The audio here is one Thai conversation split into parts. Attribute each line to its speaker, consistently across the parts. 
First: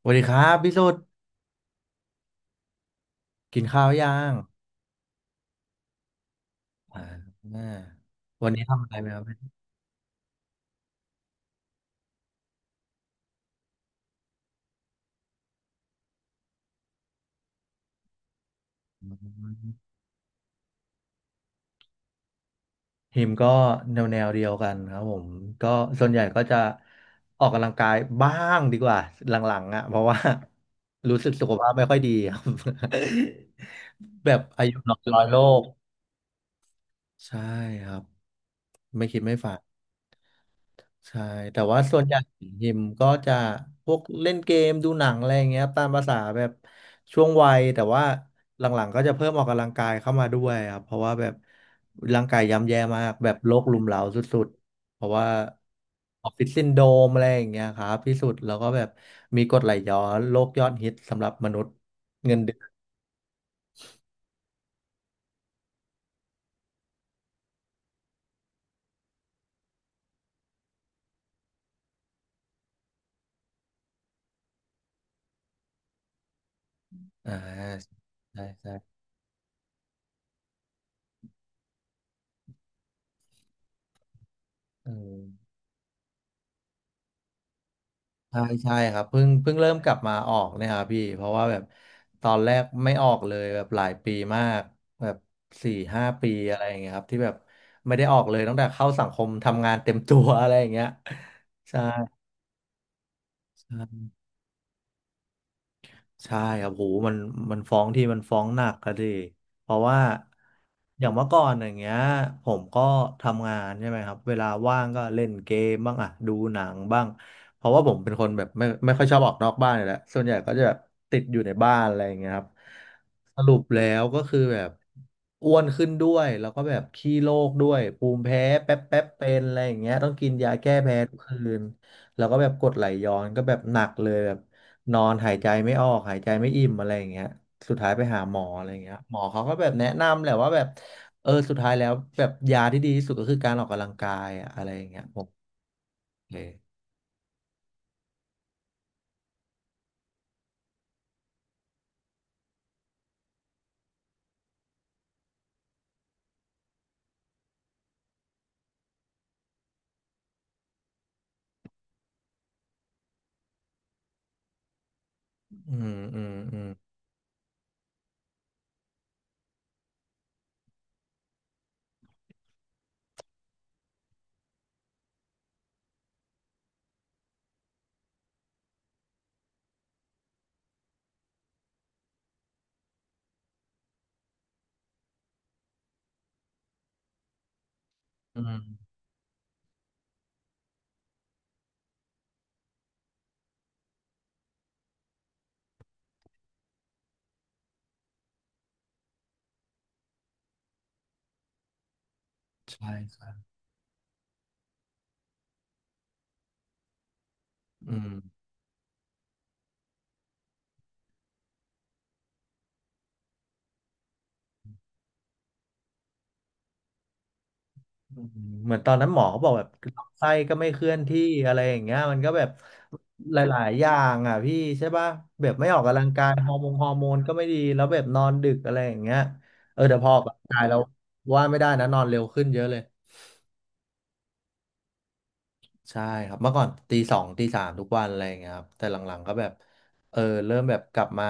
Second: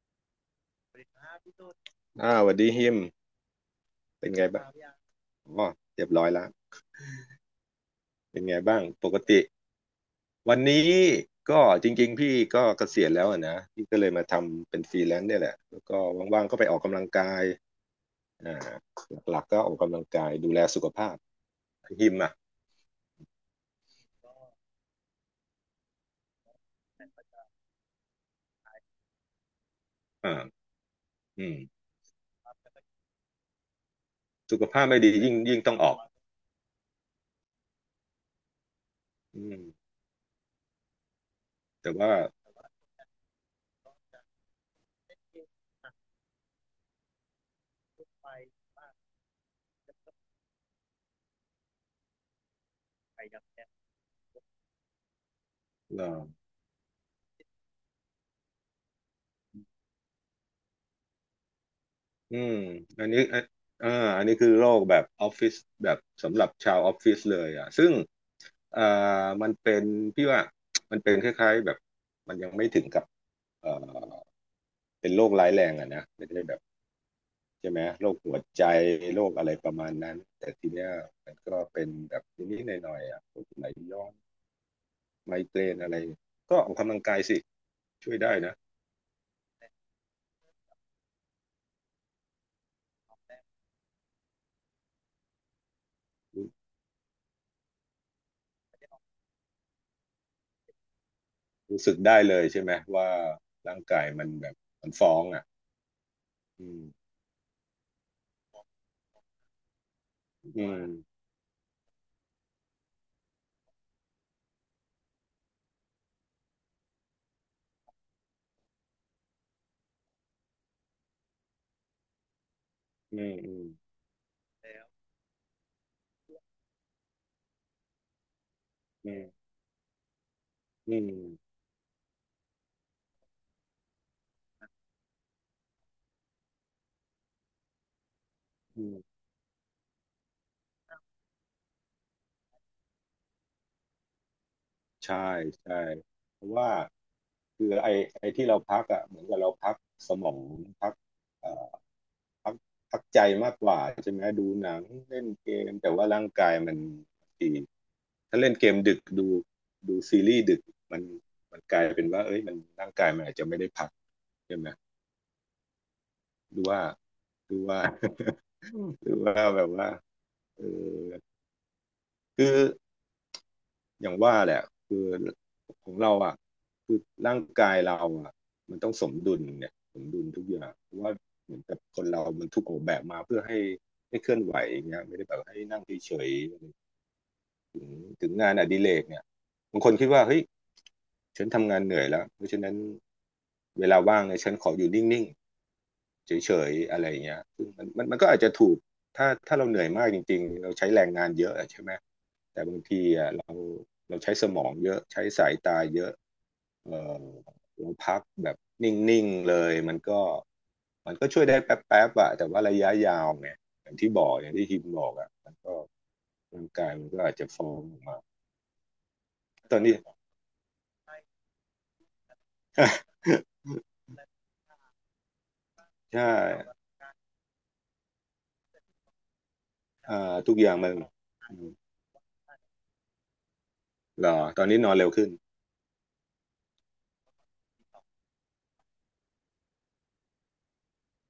Speaker 1: สวัสดีครับพี่สุด
Speaker 2: อ้าวสวัสดีฮิม
Speaker 1: กินข้าวยั
Speaker 2: เป็น
Speaker 1: ง
Speaker 2: ไงบ้างอ๋อเรียบร้อยแล้ว
Speaker 1: อ่า
Speaker 2: เป็น
Speaker 1: วัน
Speaker 2: ไง
Speaker 1: นี้
Speaker 2: บ้า
Speaker 1: ทำ
Speaker 2: ง
Speaker 1: อะไรไห
Speaker 2: ป
Speaker 1: มค
Speaker 2: ก
Speaker 1: รั
Speaker 2: ติ
Speaker 1: บ
Speaker 2: วันนี้ก็จริงๆพี่ก็เกษียณแล้วอะนะพี่ก็เลยมาทำเป็นฟรีแลนซ์เนี่ยแหละแล้วก็ว่างๆก็ไปออกกำลังกายอ่า
Speaker 1: อื
Speaker 2: หลักๆก็อ
Speaker 1: ม
Speaker 2: อกกำลังกายดูแลสุขภาพฮิมอ่ะ
Speaker 1: ทีมก็แนวเดียวกันครับผมก็ส่วนใหญ่ก็จะออกกำลังกายบ้างดีกว่าหลังๆอ่ะเพราะว่า
Speaker 2: อ่า
Speaker 1: รู้สึก
Speaker 2: อื
Speaker 1: สุข
Speaker 2: ม
Speaker 1: ภาพไม่ค่อยดีครับ แบบ
Speaker 2: สุข
Speaker 1: อายุ
Speaker 2: ภาพ
Speaker 1: น้อ
Speaker 2: ไม่
Speaker 1: ย
Speaker 2: ดี
Speaker 1: ร้อย
Speaker 2: ยิ่ง
Speaker 1: โล
Speaker 2: ยิ่ง
Speaker 1: ก
Speaker 2: ต้องออก
Speaker 1: ใช่ครับไม่คิดไม่
Speaker 2: อื
Speaker 1: ฝัน
Speaker 2: ม
Speaker 1: ใช่แต่ว่า
Speaker 2: แต่
Speaker 1: ส่วน
Speaker 2: ว่า
Speaker 1: ใหญ่หิมก็จะพวกเล่นเกมดูหนังอะไรอย่างเงี้ยตามภาษาแบบช่วงวัยแต่ว่าหลังๆก็จะเพิ่มออกกำลังกายเข้ามาด้วยครับเพราะว่าแบบร่างกายย่ำแย่มากแบบโรครุมเร้าสุดๆเพราะว่า
Speaker 2: เอ่อ
Speaker 1: ออฟฟิศซินโดรมอะไรอย่างเงี้ยครับที่สุดแล้วก็แบบมีกรดไหลย้อนโรคยอดฮิตสำหรับมนุษย์เงิ
Speaker 2: อื
Speaker 1: นเดื
Speaker 2: ม
Speaker 1: อน
Speaker 2: อันนี้อ่ะอ่าอันนี้คือโรคแบบออฟฟิศแบบสำหรับชาวออฟฟิศเลยอ่ะซึ่งเอ่อมันเป็นพี่ว่า มันเป็นคล้ายๆแบบมันยังไม่ถึงกับเอ่อเป็นโรคร้ายแรงอ่ะนะไม่ได้แบบ
Speaker 1: อ่
Speaker 2: ใช่ไหม
Speaker 1: า
Speaker 2: โรคหัว
Speaker 1: ใช่
Speaker 2: ใจ
Speaker 1: ใช่
Speaker 2: โรคอะไรประมาณนั้นแต่ทีเนี้ยมันก็เป็นแบบนิดๆหน่อยๆอ่ะปวดไหล่ย้อน
Speaker 1: เออ
Speaker 2: ไมเกรนอะไรก็ออกกำลังกายสิช่วยได้
Speaker 1: ใช่
Speaker 2: นะ
Speaker 1: ใช่ครับเพิ่งเริ่มกลับมาออกเนี่ยครับพี่เพราะว่าแบบตอนแรกไม่ออกเลยแบบหลายปีมากแบบ4 5 ปี
Speaker 2: รู้
Speaker 1: อะไรอย่างเงี้ยครับที่แบบไม่ได้ออกเลยตั้งแต่เข้าสังคมทำงานเต็มตัวอะไรอย่างเงี้ยใช่
Speaker 2: รู้สึกได้เลยใช่ไหมว่าร่างกายมันแบบมันฟ้องอ่ะ
Speaker 1: ใช่ค
Speaker 2: อื
Speaker 1: รับโหมั
Speaker 2: ม
Speaker 1: นมันฟ้องที่มันฟ้องหนักก็ดิเพราะว่า
Speaker 2: อื
Speaker 1: อย่าง
Speaker 2: ม
Speaker 1: เมื่อก่อนอย่างเงี้ยผมก็ทำงานใช่ไหมครับเวลาว่างก็เล่นเกมบ้างอะดูหนังบ้างเพราะว่าผมเป็นคนแบบไม่ค่อยชอบออกนอกบ้านอยู่แล้วส่วนใหญ่ก็จะแบบติดอยู่ในบ้านอะไรอย่างเงี้ยครับ
Speaker 2: อืม
Speaker 1: ส
Speaker 2: อื
Speaker 1: รุป
Speaker 2: ม
Speaker 1: แล้วก็คือแบบอ้วนขึ้นด้วยแล้วก็แบบขี้โรคด้วยภูมิแพ้แป๊บแป๊บ
Speaker 2: อื
Speaker 1: เป็น
Speaker 2: ม
Speaker 1: อะไรอย่างเงี้ยต้องกินยาแก้
Speaker 2: อื
Speaker 1: แพ้
Speaker 2: ม
Speaker 1: ทุกคืนแล้วก็แบบกรดไหลย้อนก็แบบหนักเลยแบบ นอนหายใจไม่ออกหายใจไม่อิ่มอะไรอย่างเงี้ยสุดท้ายไปหาหมออะไรอย่า
Speaker 2: อื
Speaker 1: งเงี้ย
Speaker 2: ม
Speaker 1: หมอเขาก็แบบแนะนำแหละว่าแบบเออสุดท้ายแล้วแบบยาที่ดีที่สุดก็คือการออกกำลังกายอะอะไรอย่างเงี้ยผ
Speaker 2: ใช่
Speaker 1: ม
Speaker 2: ใช่
Speaker 1: โอเค
Speaker 2: เพราะว่าคือไอ้ที่เราพักอ่ะเหมือนกับเราพักสมองพักเอ่อพักใจมากกว่าใช่ไหมดูหนังเล่นเกมแต่ว่าร่างกายมันดีถ้าเล่นเกมดึกดูซีรีส์ดึกมันมันกลายเป็นว่าเอ้ยมันร่างกายมันอาจจะไม่ได้พักใช่ไหม
Speaker 1: อืมอืมอื
Speaker 2: ดู
Speaker 1: ม
Speaker 2: ว่าดูว่า ดูว่าแบบว่าเออคือ อย่างว่าแหละคือของเราอ่ะคือร่างกายเราอ่ะมันต้องสมดุลเนี่ยสมดุลทุกอย่างเพราะว่าเหมือนกับคนเรามันถูกออกแบบมาเพื่อให้เคลื่อนไหวอย่างเงี้ยไม่ได้แบบให้นั่งเฉยๆถึง
Speaker 1: อื
Speaker 2: งานอดิเร
Speaker 1: ม
Speaker 2: กเนี่ยบางคนคิดว่าเฮ้ยฉันทำงานเหนื่อยแล้วเพราะฉะนั้นเวลาว่างเนี่ยฉันขออยู่นิ่ง เฉยๆอะไรอย่างเงี้ยมันก็อาจจะถูกถ้าเราเหนื่อยมากจริงๆเราใช้แรงงานเยอะอะใช่ไหม แต่บาง
Speaker 1: ใช่
Speaker 2: ที
Speaker 1: ครั
Speaker 2: อ่ะ
Speaker 1: บ
Speaker 2: เราใช้สมองเยอะใช้สายตาเยอะเออเรา
Speaker 1: อืม
Speaker 2: พักแบบนิ่งๆเลยมันก็ช่วยได้แป๊บๆอะแต่ว่าระยะยาวเนี่ยอย่างที่บอกอย่างที่ฮิมบอกอะมันก็ร่างกายมันก็อาจจะฟ้องออกมา
Speaker 1: อืมเหมือนตอนนั้นหมอเขาบอกแบบ
Speaker 2: ตอนนี้
Speaker 1: ลำไส้ก็ไม่เคลื่อนที่อะไรอย่างเงี้ยมันก็แบบห ลายๆอย่างอ่ะพี่ใช่ป่ะแบบไม่ออกกำลัง
Speaker 2: ใช่
Speaker 1: กายฮอร์โมนก็ไม่ดีแล้วแบบนอนดึกอะไรอย่างเงี้ยเออแต่พอออก
Speaker 2: อ่า
Speaker 1: กำลัง
Speaker 2: ทุก
Speaker 1: กาย
Speaker 2: อย่า
Speaker 1: แล้
Speaker 2: ง
Speaker 1: ว
Speaker 2: มัน
Speaker 1: ว่า
Speaker 2: อื
Speaker 1: ไม่ได้
Speaker 2: ม
Speaker 1: นะนอนเร็วขึ้นเยอะเลย
Speaker 2: เหรอตอนนี้นอนเร็วขึ้น
Speaker 1: ใช่ครับเมื่อก่อนตีสองตีสามทุกวันอะไรอย่างเงี้ยครับแต่หลังๆก็แบบเออเริ่มแบบกลับมา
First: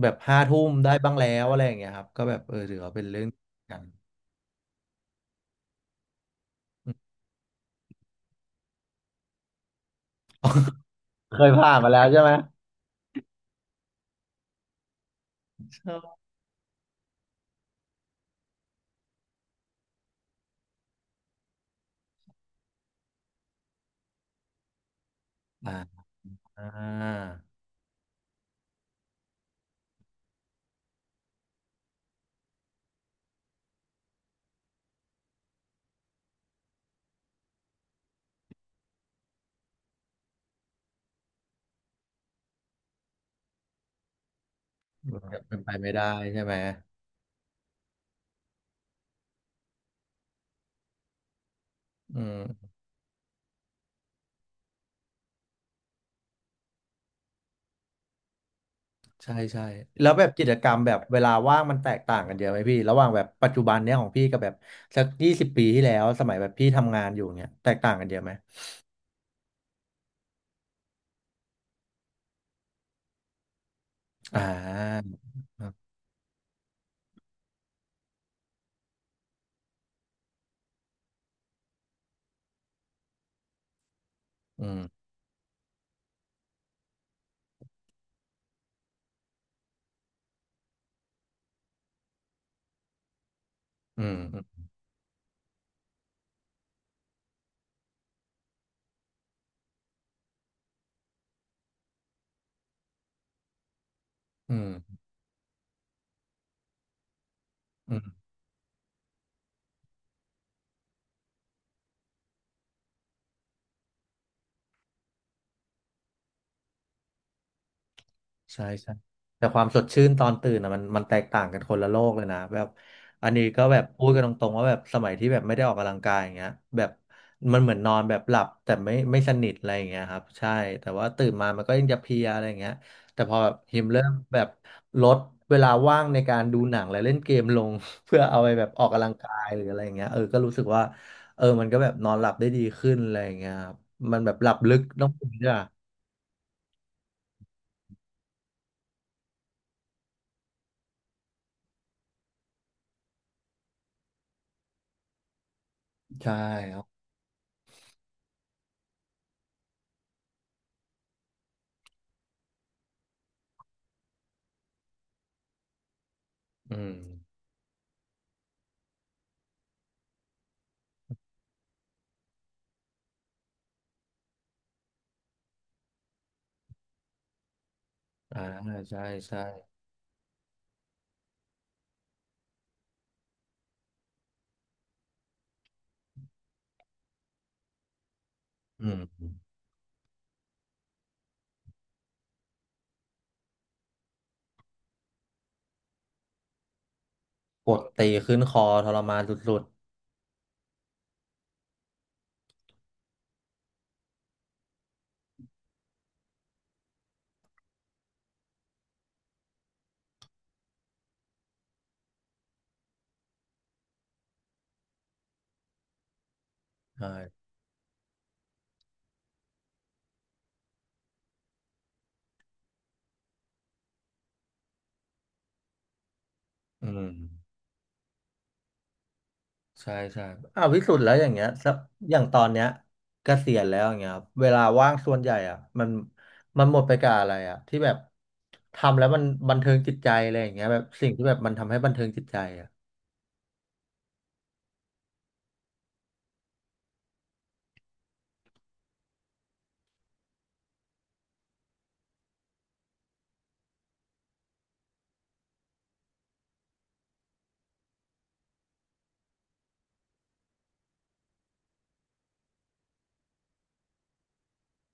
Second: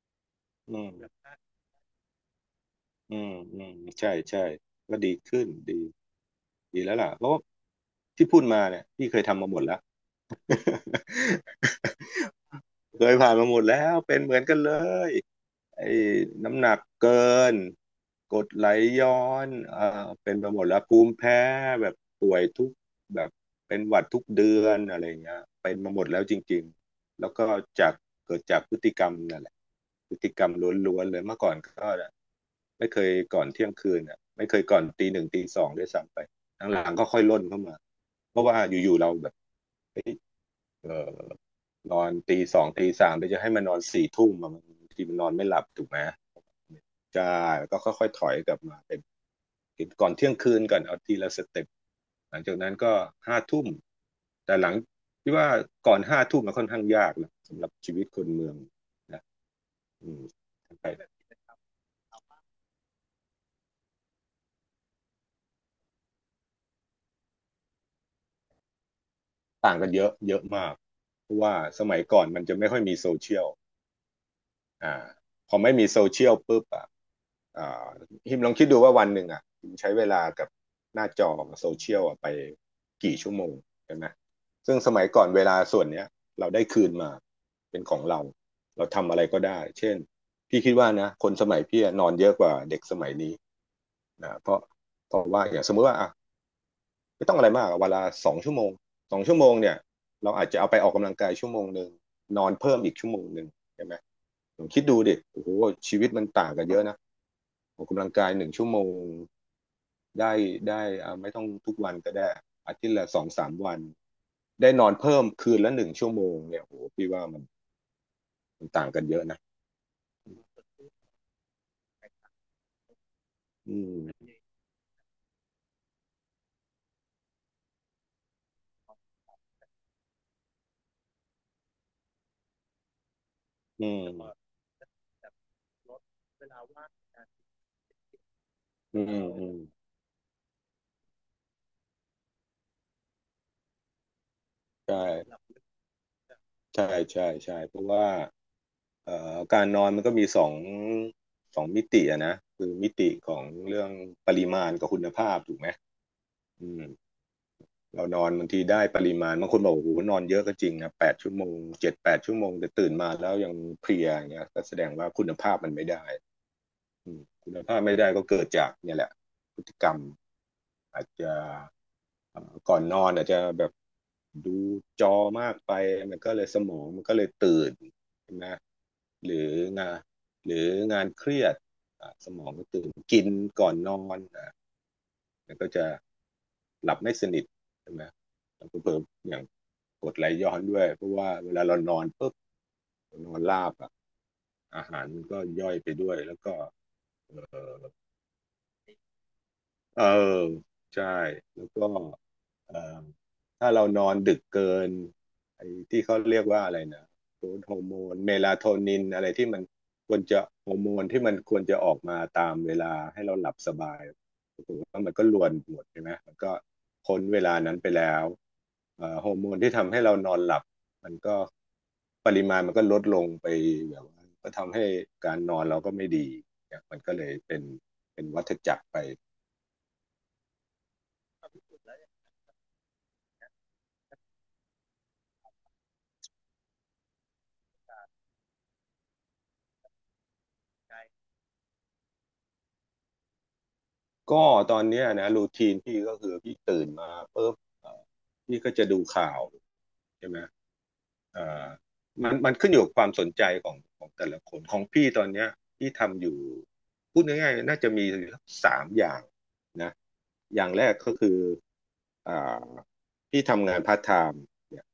Speaker 1: แบบห้าทุ่ม
Speaker 2: อืม
Speaker 1: ได้บ้างแล้วอะไรอย่างเงี้ยครับก็แบบเออถือว่าเป็น
Speaker 2: อื
Speaker 1: เรื่อง
Speaker 2: มอืม
Speaker 1: กัน
Speaker 2: ใช่ใช่ก็ดีขึ้นดีแล้วล่ะเพ ราะว่าที่พูดมาเนี่ยพี่เคยทำมาหมดแล้ว
Speaker 1: อืมเคยผ่านมาแล้วใช่ไหม
Speaker 2: เคยผ่านมาหมดแล้วเป็นเหมือนกันเลย
Speaker 1: ช
Speaker 2: ไอ้
Speaker 1: อบ
Speaker 2: น้ำหนักเกินกรดไหลย้อนเป็นไปหมดแล้วภูมิแพ้แบบป่วยทุกแบบเป็นหวัดทุกเดือนอะไรอย่างเงี้ย
Speaker 1: อ่า
Speaker 2: เป็นมาหมดแล้วจริ
Speaker 1: อ่
Speaker 2: งๆแล้ว
Speaker 1: า
Speaker 2: ก็จากเกิดจากพฤติกรรมนั่นแหละพฤติกรรมล้วนๆเลยเมื่อก่อนก็ไม่เคยก่อนเที่ยงคืนอ่ะไม่เคยก่อนตี 1 ตี 2ด้วยซ้ำไปหลังๆก็ค่อยล่นเข้ามาเพราะว่าอยู่ๆเราแบบ เออนอนตี 2 ตี 3เดี๋ยวจะให้มันนอน4 ทุ่มอะมันบางทีมัน
Speaker 1: มัน
Speaker 2: นอน
Speaker 1: แบบ
Speaker 2: ไม่ห
Speaker 1: เป็น
Speaker 2: ลับ
Speaker 1: ไป
Speaker 2: ถูก
Speaker 1: ไม่
Speaker 2: ไหม
Speaker 1: ได้ใช่ไหม
Speaker 2: ใช่แล้วก็ค่อยๆถอยกลับมาเป็นกินก่อนเที่ยงคืนก่อนเอาทีละสเต็ป
Speaker 1: อื
Speaker 2: หลังจาก
Speaker 1: ม
Speaker 2: นั้นก็ห้าทุ่มแต่หลังที่ว่าก่อนห้าทุ่มมันค่อนข้างยากนะสำหรับชีวิตคนเมืองนะ
Speaker 1: ใช่ใช่แล้
Speaker 2: อื
Speaker 1: ว
Speaker 2: ม
Speaker 1: แบบกิจกร
Speaker 2: ทั้
Speaker 1: ร
Speaker 2: ง
Speaker 1: ม
Speaker 2: ไป
Speaker 1: แบบเวลาว่างมันแตกต่างกันเยอะไหมพี่ระหว่างแบบปัจจุบันเนี้ยของพี่กับแบบสัก20 ปีที่แล้วสมัยแบบพี่ทำงานอยู่เนี้ยแตกต่างกันเยอะไหม
Speaker 2: ต่างกันเยอะเยอะมากเพราะว่าสมัยก่อนมันจะไม่ค่อยมีโซเชียล
Speaker 1: อ่า
Speaker 2: อ่าพอ
Speaker 1: ครั
Speaker 2: ไม่
Speaker 1: บ
Speaker 2: มีโซเชียลปุ๊บอ่ะอ่าฮิมลองคิดดูว่าวันหนึ่งอ่ะฮิมใช้เวลากับหน้าจอโซเชียลอ่ะไปกี่ชั่วโมงใช่ไหม
Speaker 1: อื
Speaker 2: ซึ่งสมั
Speaker 1: ม
Speaker 2: ยก่อนเวลาส่วนเนี้ยเราได้คืนมาเป็นของเราเราทำอะไรก็ได้เช่นพี่คิดว่านะคนสมัยพี่อะนอนเยอะกว่าเด็กสมัยนี้
Speaker 1: อืม
Speaker 2: นะเพราะว่าอย่างสมมติว่าอ่ะไม่ต้องอะไรมากอะเวนลาสองชั่วโมงเนี่ยเราอาจจะเอาไปออกกำลังกายชั่วโมงหนึ่งนอนเพิ่มอีกชั่วโมงหนึ่งใช่ไหม
Speaker 1: อื
Speaker 2: ผมคิดดู
Speaker 1: ม
Speaker 2: ดิโอ้โหชีวิตมันต่างกันเยอะนะออก
Speaker 1: อื
Speaker 2: กำลัง
Speaker 1: ม
Speaker 2: กายหนึ่งชั่วโมงได้ได้อ่าไม่ต้องทุกวันก็ได้อาทิตย์ละ2-3 วันได้นอนเพิ่มคืนละหนึ่งชั่วโมงเนี่ยโอ้โหพี่ว่ามัน
Speaker 1: ใช่
Speaker 2: ต่าง
Speaker 1: ใช่
Speaker 2: กันเยอะนะ
Speaker 1: แต่ความสดชื่นตอนตื่นอะมันแตกต่างกันคนละโลกเลยนะแบบอันนี้ก็
Speaker 2: อื
Speaker 1: แบบพู
Speaker 2: ม
Speaker 1: ดกันตรงๆว่าแบบสมัยที่แบบไม่ได้ออกกำลังกายอย่างเงี้ยแบบมันเหมือนนอนแบบหลับแต่ไม่สนิทอะไรอย่างเงี้ยครับใช่แต่ว่าตื่นมามันก็ยังจะเพลียอะไรอย่างเงี้ยแต่พอแบบฮิ
Speaker 2: อื
Speaker 1: มเริ่ม
Speaker 2: ม
Speaker 1: แบบลดเวลาว่างในการดูหนังและเล่นเกมลง เพื่อเอาไปแบบออก
Speaker 2: อื
Speaker 1: กำลัง
Speaker 2: ม
Speaker 1: กา
Speaker 2: อื
Speaker 1: ย
Speaker 2: ม
Speaker 1: หรืออะไรอย่างเงี้ยเออก็รู้สึกว่าเออมันก็แบบนอนหลับได้ดีขึ้นอะไรอย่างเงี้ยครับมันแบบหลับลึก
Speaker 2: ใช่
Speaker 1: ต้องคุยด้วยอะ
Speaker 2: ใช่ใช่ใช่เพราะว่าการนอนมันก็มีสองมิติอะนะคือมิติของเรื่องปริมาณกับคุณภาพถูกไหม
Speaker 1: ใช่
Speaker 2: อืม เรานอนบางทีได้ปริมาณบางคนบอกโอ้โหนอนเยอะก็จริงนะแปดชั่วโมง7-8 ชั่วโมงแต่ตื่นมาแล้วยังเพลียอย่างเงี้ยก็แสดงว่าคุณภาพมันไม่ได้
Speaker 1: อืม
Speaker 2: คุณภาพไม่ได้ก็เกิดจากเนี่ยแหละพฤติกรรมอาจจะก่อนนอนอาจจะแบบดูจอมากไปมันก็เลยสมองมันก็เลยตื่นใช่
Speaker 1: อ่า
Speaker 2: ไหม
Speaker 1: ใช่
Speaker 2: ห
Speaker 1: ใช่
Speaker 2: รืองานหรืองานเครียดสมองก็ตื่นกินก่อนนอน มันก็จะหลับไม่สนิทใช่ไหมแล้วก็
Speaker 1: อื
Speaker 2: เพิ่มอย่าง
Speaker 1: ม
Speaker 2: กดไหลย้อนด้วยเพราะว่าเวลาเรานอนปุ๊บเรานอนราบอ่ะอาหารมันก็ย่อยไปด้วยแล้วก็
Speaker 1: ปวดตีขึ้นคอทรมานสุด
Speaker 2: เออใช่แล้วก็เอ่อถ้าเรานอนดึกเกินไอ้ที่เขาเรียกว่าอะไรนะฮอร์โมนเมลาโทนินอะไรที่มันควรจะฮอร์โมนที่มันควรจะออกมาตามเวลาให้เราหลับสบายปรากฏว่ามันก็รวนหมดใช่ไหมมันก็
Speaker 1: ๆใช่
Speaker 2: พ้นเวลานั้นไปแล้วฮอร์โมนที่ทำให้เรานอนหลับมันก็ปริมาณมันก็ลดลงไปแบบว่าก็ทำให้การนอนเราก็ไม่ดีเนี่ย
Speaker 1: อื
Speaker 2: มัน
Speaker 1: ม
Speaker 2: ก็เลยเป็นวัฏจักรไป
Speaker 1: ใช่ใช่อ่าวพิสุทธ์แล้วอย่างเงี้ยสักอย่างตอนเนี้ยเกษียณแล้วอย่างเงี้ยครับเวลาว่างส่วนใหญ่อ่ะมันมันหมดไปกับอะไรอ่ะที่แบบทำแล้วมันบันเทิงจิตใจอะไรอย่างเงี้ยแบบสิ่งที่แบบมันทำให้บันเทิงจิตใจอ่ะ
Speaker 2: ก็ตอนเนี้ยนะรูทีนพี่ก็คือพี่ตื่นมาปุ๊บเอ่อพี่ก็จะดูข่าวใช่ไหมเอ่อมันขึ้นอยู่กับความสนใจของแต่ละคนของพี่ตอนเนี้ยพี่ทำอยู่พูดง่ายๆน่าจะมีอยู่สักสามอย่างนะอย่างแรกก็คืออ่าพี่ทำงานพาร์ทไทม์เนี่ย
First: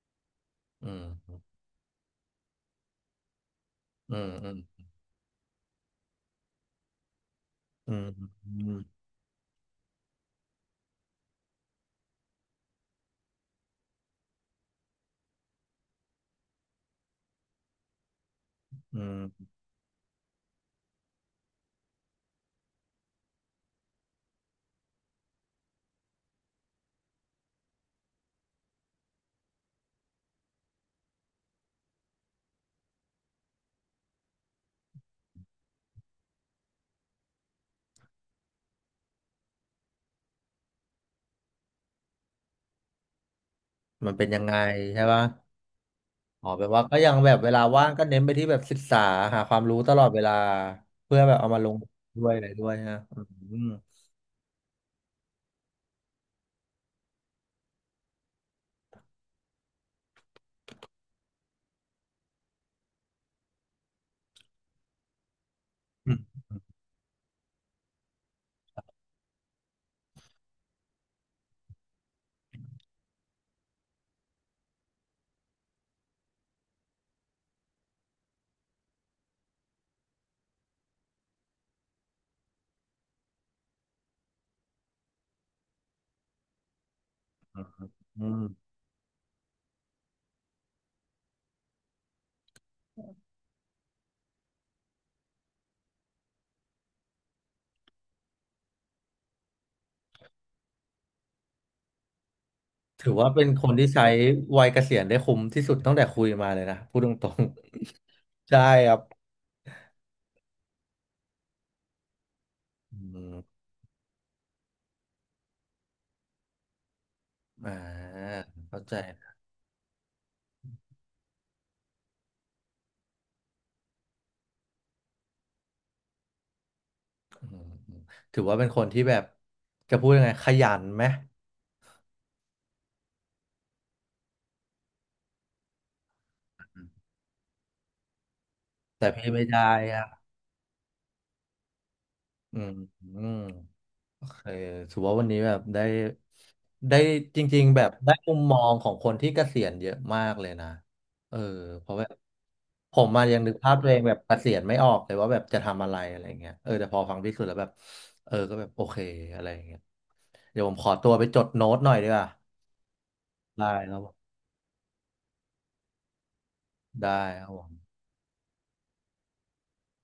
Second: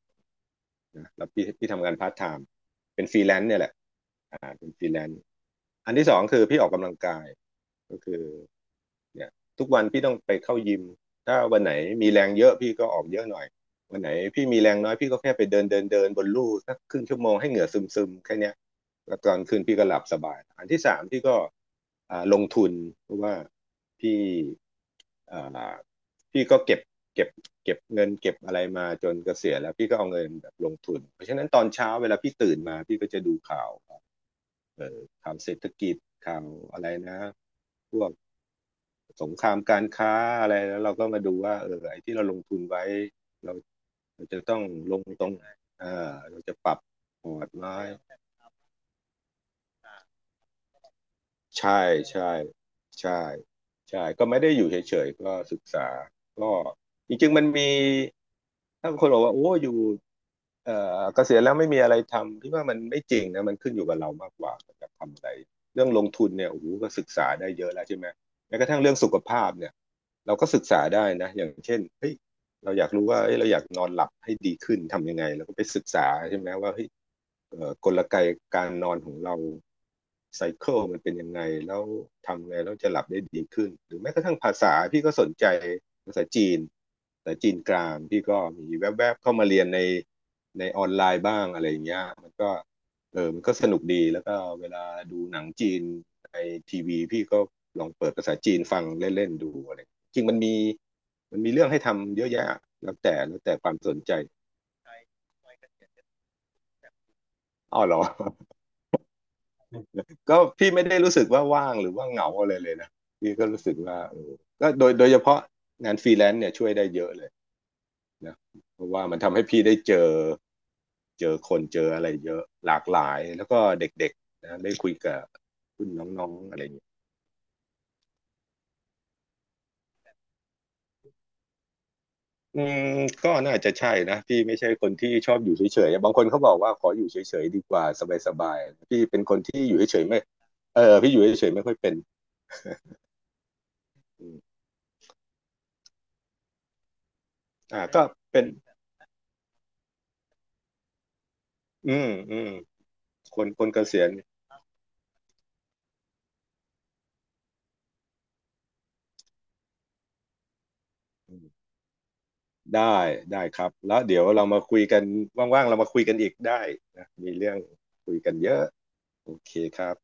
Speaker 1: อื
Speaker 2: นะแล้ว
Speaker 1: ม
Speaker 2: พี่ทำงานพาร์ทไทม์เป็นฟรีแลนซ์เนี่ยแหละ
Speaker 1: อืมอืม
Speaker 2: เป็นฟรีแลนซ์อันที่สองคือพี่ออกกำลังกาย
Speaker 1: อื
Speaker 2: ก็
Speaker 1: ม
Speaker 2: คือ
Speaker 1: อืม
Speaker 2: เนี่ยทุกวันพี่ต้องไปเข้ายิมถ้าวันไหนมีแรงเยอะพี่ก็ออกเยอะหน่อยวันไหนพี่มีแรงน้อยพี่ก็แค่ไปเดินเดินเดินบนลู่สักครึ่งชั่วโมงให้เหงื่อซึมซึมแค่เนี้ย
Speaker 1: อื
Speaker 2: แล้วตอน
Speaker 1: ม
Speaker 2: คืนพี่ก็หลับสบายอันที่สามพี่ก็ลงทุนเพราะว่าพี่อ่าพี่ก็เก็บเก็บเงินเก็บอะไรมาจนเกษียณแล้วพี่ก็เอาเงินแบบลงทุนเพราะฉะนั้นตอนเช้าเวลาพี่ตื่นมาพี่ก็จะดูข่าวข่าวเศรษฐกิจข่าวอะไรนะพวก สงครามการค้าอะไรแล้วเราก็มาดูว่าเออไอ้ที่เราลงทุนไว้เรา
Speaker 1: มันเป็
Speaker 2: เรา
Speaker 1: นยั
Speaker 2: จะ
Speaker 1: งไง
Speaker 2: ต้องล
Speaker 1: ใช่
Speaker 2: ง
Speaker 1: ปะ
Speaker 2: ตรงไหนเรา
Speaker 1: อ๋อ
Speaker 2: จะ
Speaker 1: แปล
Speaker 2: ปรับ
Speaker 1: ว่าก็ยัง
Speaker 2: พ
Speaker 1: แบ
Speaker 2: อ
Speaker 1: บ
Speaker 2: ร์
Speaker 1: เว
Speaker 2: ต
Speaker 1: ลา
Speaker 2: ไหม
Speaker 1: ว่างก็เน้นไปที่แบบศึกษาหาความรู้ตลอดเวลาเพื่อแบบเอามาล
Speaker 2: ใช่
Speaker 1: งด้
Speaker 2: ใช่
Speaker 1: วยอะไรด้วยฮะ
Speaker 2: ใช่
Speaker 1: อืม
Speaker 2: ใช่ก็ไม่ได้อยู่เฉยๆก็ศึกษาก็จริงๆมันมีถ้าคนบอกว่าโอ้อยู่เอ่เกษียณแล้วไม่มีอะไรทำพี่ว่ามันไม่จริงนะมันขึ้นอยู่กับเรามากกว่าเราจะทำอะไรเรื่องลง
Speaker 1: อื
Speaker 2: ทุน
Speaker 1: ม
Speaker 2: เนี่ยโอ้โหก็ศึกษาได้เยอะแล้วใช่ไหมแม้กระทั่งเรื่องสุขภาพเนี่ยเราก็ศึกษาได้นะอย่างเช่นเฮ้ย เราอยากรู้ว่าเอ้ยเราอยากนอนหลับให้ดีขึ้นทำยังไงเราก็ไปศึกษาใช่ไหมว่าเฮ้ยกลไกการนอนของเราไซเคิลมันเป็นยังไงแล้วทำไงแล้วจะหลับได้ดีขึ้นหรือแม้กระทั่งภาษาพี่ก็สนใจภาษาจีนภาษาจีน
Speaker 1: อื
Speaker 2: กลา
Speaker 1: ม
Speaker 2: งพี่
Speaker 1: อื
Speaker 2: ก็
Speaker 1: ม
Speaker 2: มีแวบๆเข้ามาเรียนในออนไลน์บ้างอะไรอย่างเงี้ยมันก็เออมันก็สนุกดีแล้วก็เวลาดูหนังจีนในทีวีพี่ก็ลองเปิดภาษาจีนฟังเล่นๆดูอะไร จริงมันมีเรื่องให้ทำเยอะแยะ
Speaker 1: ถือว่า
Speaker 2: แล้ว
Speaker 1: เป็น
Speaker 2: แต่
Speaker 1: ค
Speaker 2: ค
Speaker 1: น
Speaker 2: วาม
Speaker 1: ที่
Speaker 2: สน
Speaker 1: ใช้
Speaker 2: ใจ
Speaker 1: วัยเกษียณได้คุ้มที่สุดตั้งแต่คุยมาเลยนะพูดตรง
Speaker 2: อ้าวเหรอ
Speaker 1: ๆ ใช่ครับ
Speaker 2: ก็พี่ไม่ได้รู้สึกว่าว่างหรือว่าเหงาอะไรเลยนะ
Speaker 1: อื
Speaker 2: พี่ก็
Speaker 1: ม
Speaker 2: รู้สึกว่าเออก็โดยเฉพาะงานฟรีแลนซ์เนี่ยช่วยได้เยอะเลย
Speaker 1: อ่า
Speaker 2: นะเพ
Speaker 1: เข้า
Speaker 2: ราะ
Speaker 1: ใจ
Speaker 2: ว่ามันทำให้พี่ได้เจอคนเจออะไรเยอะหลากหลายแล้วก็เด็กๆนะได้คุยกับรุ่นน้องๆอะไรอย่างี้
Speaker 1: อืมอืมถือว่าเป็นคนที่แบบจะพูดยังไงขยันไหม
Speaker 2: อืมก็น่าจะใช่นะพี่ไม่ใช่คนที่ชอบอยู่เฉยๆบางคนเขาบอกว่าขออยู่เฉยๆดีกว่าสบายๆพี่
Speaker 1: แต่
Speaker 2: เป็น
Speaker 1: พี่
Speaker 2: คน
Speaker 1: ไม่
Speaker 2: ที่
Speaker 1: ได้
Speaker 2: อยู่เฉ
Speaker 1: อ่ะ
Speaker 2: ยๆไม่เออพี่อยู่เฉยๆไม่ค่อยเป็น
Speaker 1: อืมอืม โอ
Speaker 2: อื
Speaker 1: เค
Speaker 2: ม
Speaker 1: ถือว่าวันนี้แบบได้ได้จริงๆแบบ
Speaker 2: ก็
Speaker 1: ได้มุม
Speaker 2: เป็น
Speaker 1: มองของคนที่เกษียณเยอะมากเลยนะเออเพ
Speaker 2: อื
Speaker 1: ราะแบ
Speaker 2: ม
Speaker 1: บ
Speaker 2: อืม
Speaker 1: ผมมายั
Speaker 2: ค
Speaker 1: ง
Speaker 2: น
Speaker 1: นึก
Speaker 2: คน
Speaker 1: ภาพ
Speaker 2: เก
Speaker 1: ตัวเอ
Speaker 2: ษี
Speaker 1: ง
Speaker 2: ยณ
Speaker 1: แบบเกษียณไม่ออกเลยว่าแบบจะทำอะไรอะไรเงี้ยเออแต่พอฟังพี่สุดแล้วแบบเออก็แบบโอเคอะไรเงี้ยเดี๋ยวผมขอตัวไป
Speaker 2: อื
Speaker 1: จดโน้
Speaker 2: ม
Speaker 1: ตหน่อยดีกว่า
Speaker 2: ได้ได้ค
Speaker 1: ได้
Speaker 2: รับ
Speaker 1: ครั
Speaker 2: แล้
Speaker 1: บ
Speaker 2: ว
Speaker 1: ผ
Speaker 2: เดี๋ยว
Speaker 1: ม
Speaker 2: เรามาคุยกันว่างๆเรามาคุยกันอีกได้นะ
Speaker 1: ได้
Speaker 2: มี
Speaker 1: ครับ
Speaker 2: เรื่อง
Speaker 1: ผม
Speaker 2: คุยกันเยอะโอเคครับ